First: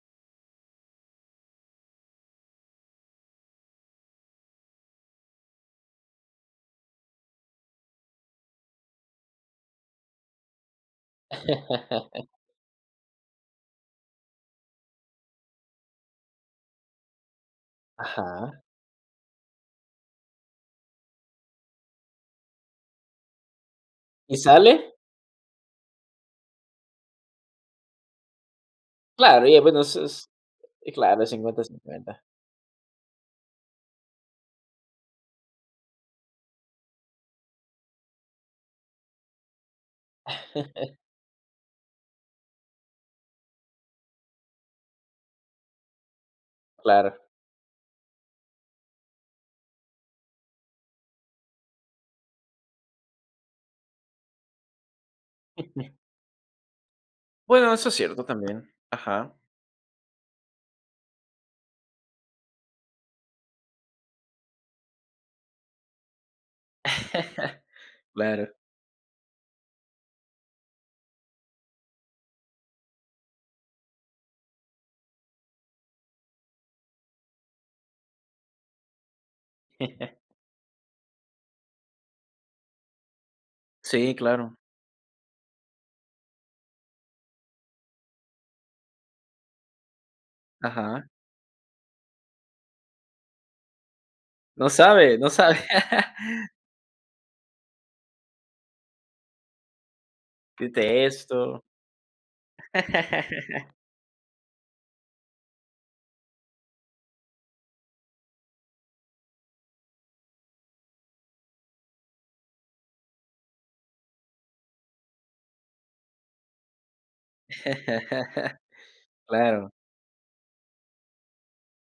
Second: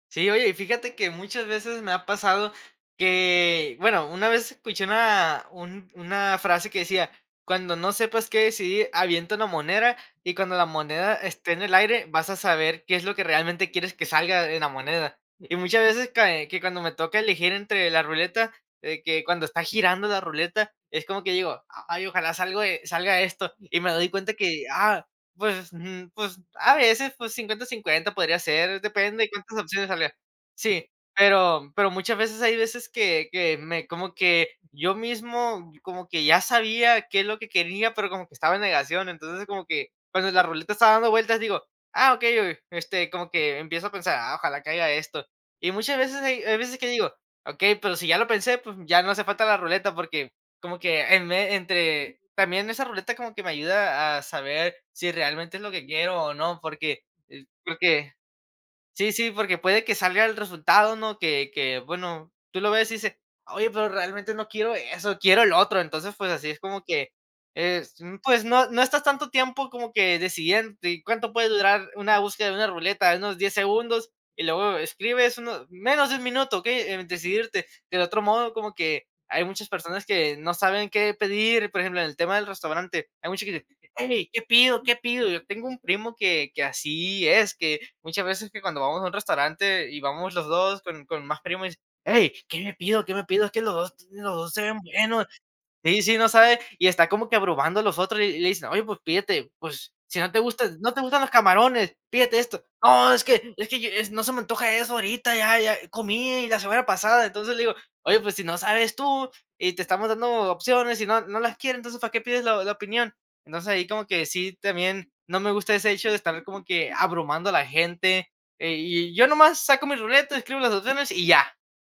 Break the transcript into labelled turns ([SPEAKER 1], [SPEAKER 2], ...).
[SPEAKER 1] Sí, oye, y fíjate que muchas veces me ha pasado que bueno, una vez escuché una, un una frase que decía: "Cuando no sepas qué decidir, avienta una moneda, y cuando la moneda esté en el aire, vas a saber qué es lo que realmente quieres que salga en la moneda". Y muchas veces que cuando me toca elegir entre la ruleta,
[SPEAKER 2] Ajá.
[SPEAKER 1] eh, que cuando está girando la ruleta, es como que digo: "Ay, ojalá salga o e salga esto", y me doy cuenta
[SPEAKER 2] ¿Y
[SPEAKER 1] que,
[SPEAKER 2] sale?
[SPEAKER 1] ah, pues, mm, pues a veces, pues, 50, 50 podría ser, depende de
[SPEAKER 2] Claro, y
[SPEAKER 1] cuántas
[SPEAKER 2] ya bueno,
[SPEAKER 1] opciones
[SPEAKER 2] eso
[SPEAKER 1] salga.
[SPEAKER 2] es
[SPEAKER 1] Sí,
[SPEAKER 2] eh, claro, cincuenta,
[SPEAKER 1] pero pero, muchas
[SPEAKER 2] cincuenta.
[SPEAKER 1] veces hay veces, que que me como que, yo mismo, como que ya sabía, qué es lo que quería, pero, como que estaba en negación. Entonces, como que, cuando la ruleta estaba dando vueltas, digo: "Ah, okey, o este, como que empiezo a pensar, ah, ojalá caiga esto". Y muchas veces, hay veces que digo:
[SPEAKER 2] Claro.
[SPEAKER 1] "Okey, pero, si ya lo pensé", pues, ya no hace falta la ruleta porque, como que em, entre también esa ruleta como que me ayuda a saber si realmente es lo que quiero o no, porque, eh,
[SPEAKER 2] Bueno, eso es
[SPEAKER 1] porque
[SPEAKER 2] cierto, también,
[SPEAKER 1] Sí, sí,
[SPEAKER 2] ajá.
[SPEAKER 1] porque puede que salga el resultado, ¿no? Que que, bueno, tú lo ves y dices: "Oye, pero, realmente no quiero eso, quiero el otro". Entonces, pues así es como que es, mm, pues
[SPEAKER 2] Claro.
[SPEAKER 1] no no estás tanto tiempo, como que decidiéndote, ¿cuánto puede durar una búsqueda de una ruleta? Unos 10 segundos, y luego escribes 1, menos de 1 minuto, okey, en decidirte. Del otro modo, como que hay muchas personas, que no saben qué pedir, por ejemplo, en el tema del restaurante, hay mucha que dice:
[SPEAKER 2] Sí,
[SPEAKER 1] "¡Hey! ¿Qué
[SPEAKER 2] claro.
[SPEAKER 1] pido? ¿Qué pido?". Yo tengo un primo, que que así es, que muchas veces, que cuando vamos a un restaurante y vamos los 2, con
[SPEAKER 2] Ajá.
[SPEAKER 1] con más primos, y dice: "Hey, ¿qué me pido? ¿Qué me pido? Es que los 2, los 2 se
[SPEAKER 2] No
[SPEAKER 1] ven
[SPEAKER 2] sabe,
[SPEAKER 1] buenos".
[SPEAKER 2] no sabe.
[SPEAKER 1] Sí, sí, no sabe, y está como que, abrumando a los otros, y y le dicen: "Oye, pues pídete, pues, si, no te gustan no te
[SPEAKER 2] Pídete
[SPEAKER 1] gustan los
[SPEAKER 2] esto.
[SPEAKER 1] camarones, pídete esto". "No, es que es que, no, se me antoja eso ahorita, ya ya comí, la semana pasada". Entonces le digo: "Oye, pues, si no sabes tú, y te estamos dando opciones, y no no las quieres, ¿entonces para qué pides la la opinión?". Entonces, ahí como que, sí también, no me gusta ese hecho, de estar como que abrumando a la gente, eh, y yo nomás
[SPEAKER 2] Claro.
[SPEAKER 1] saco mi ruleta, escribo las opciones y ya.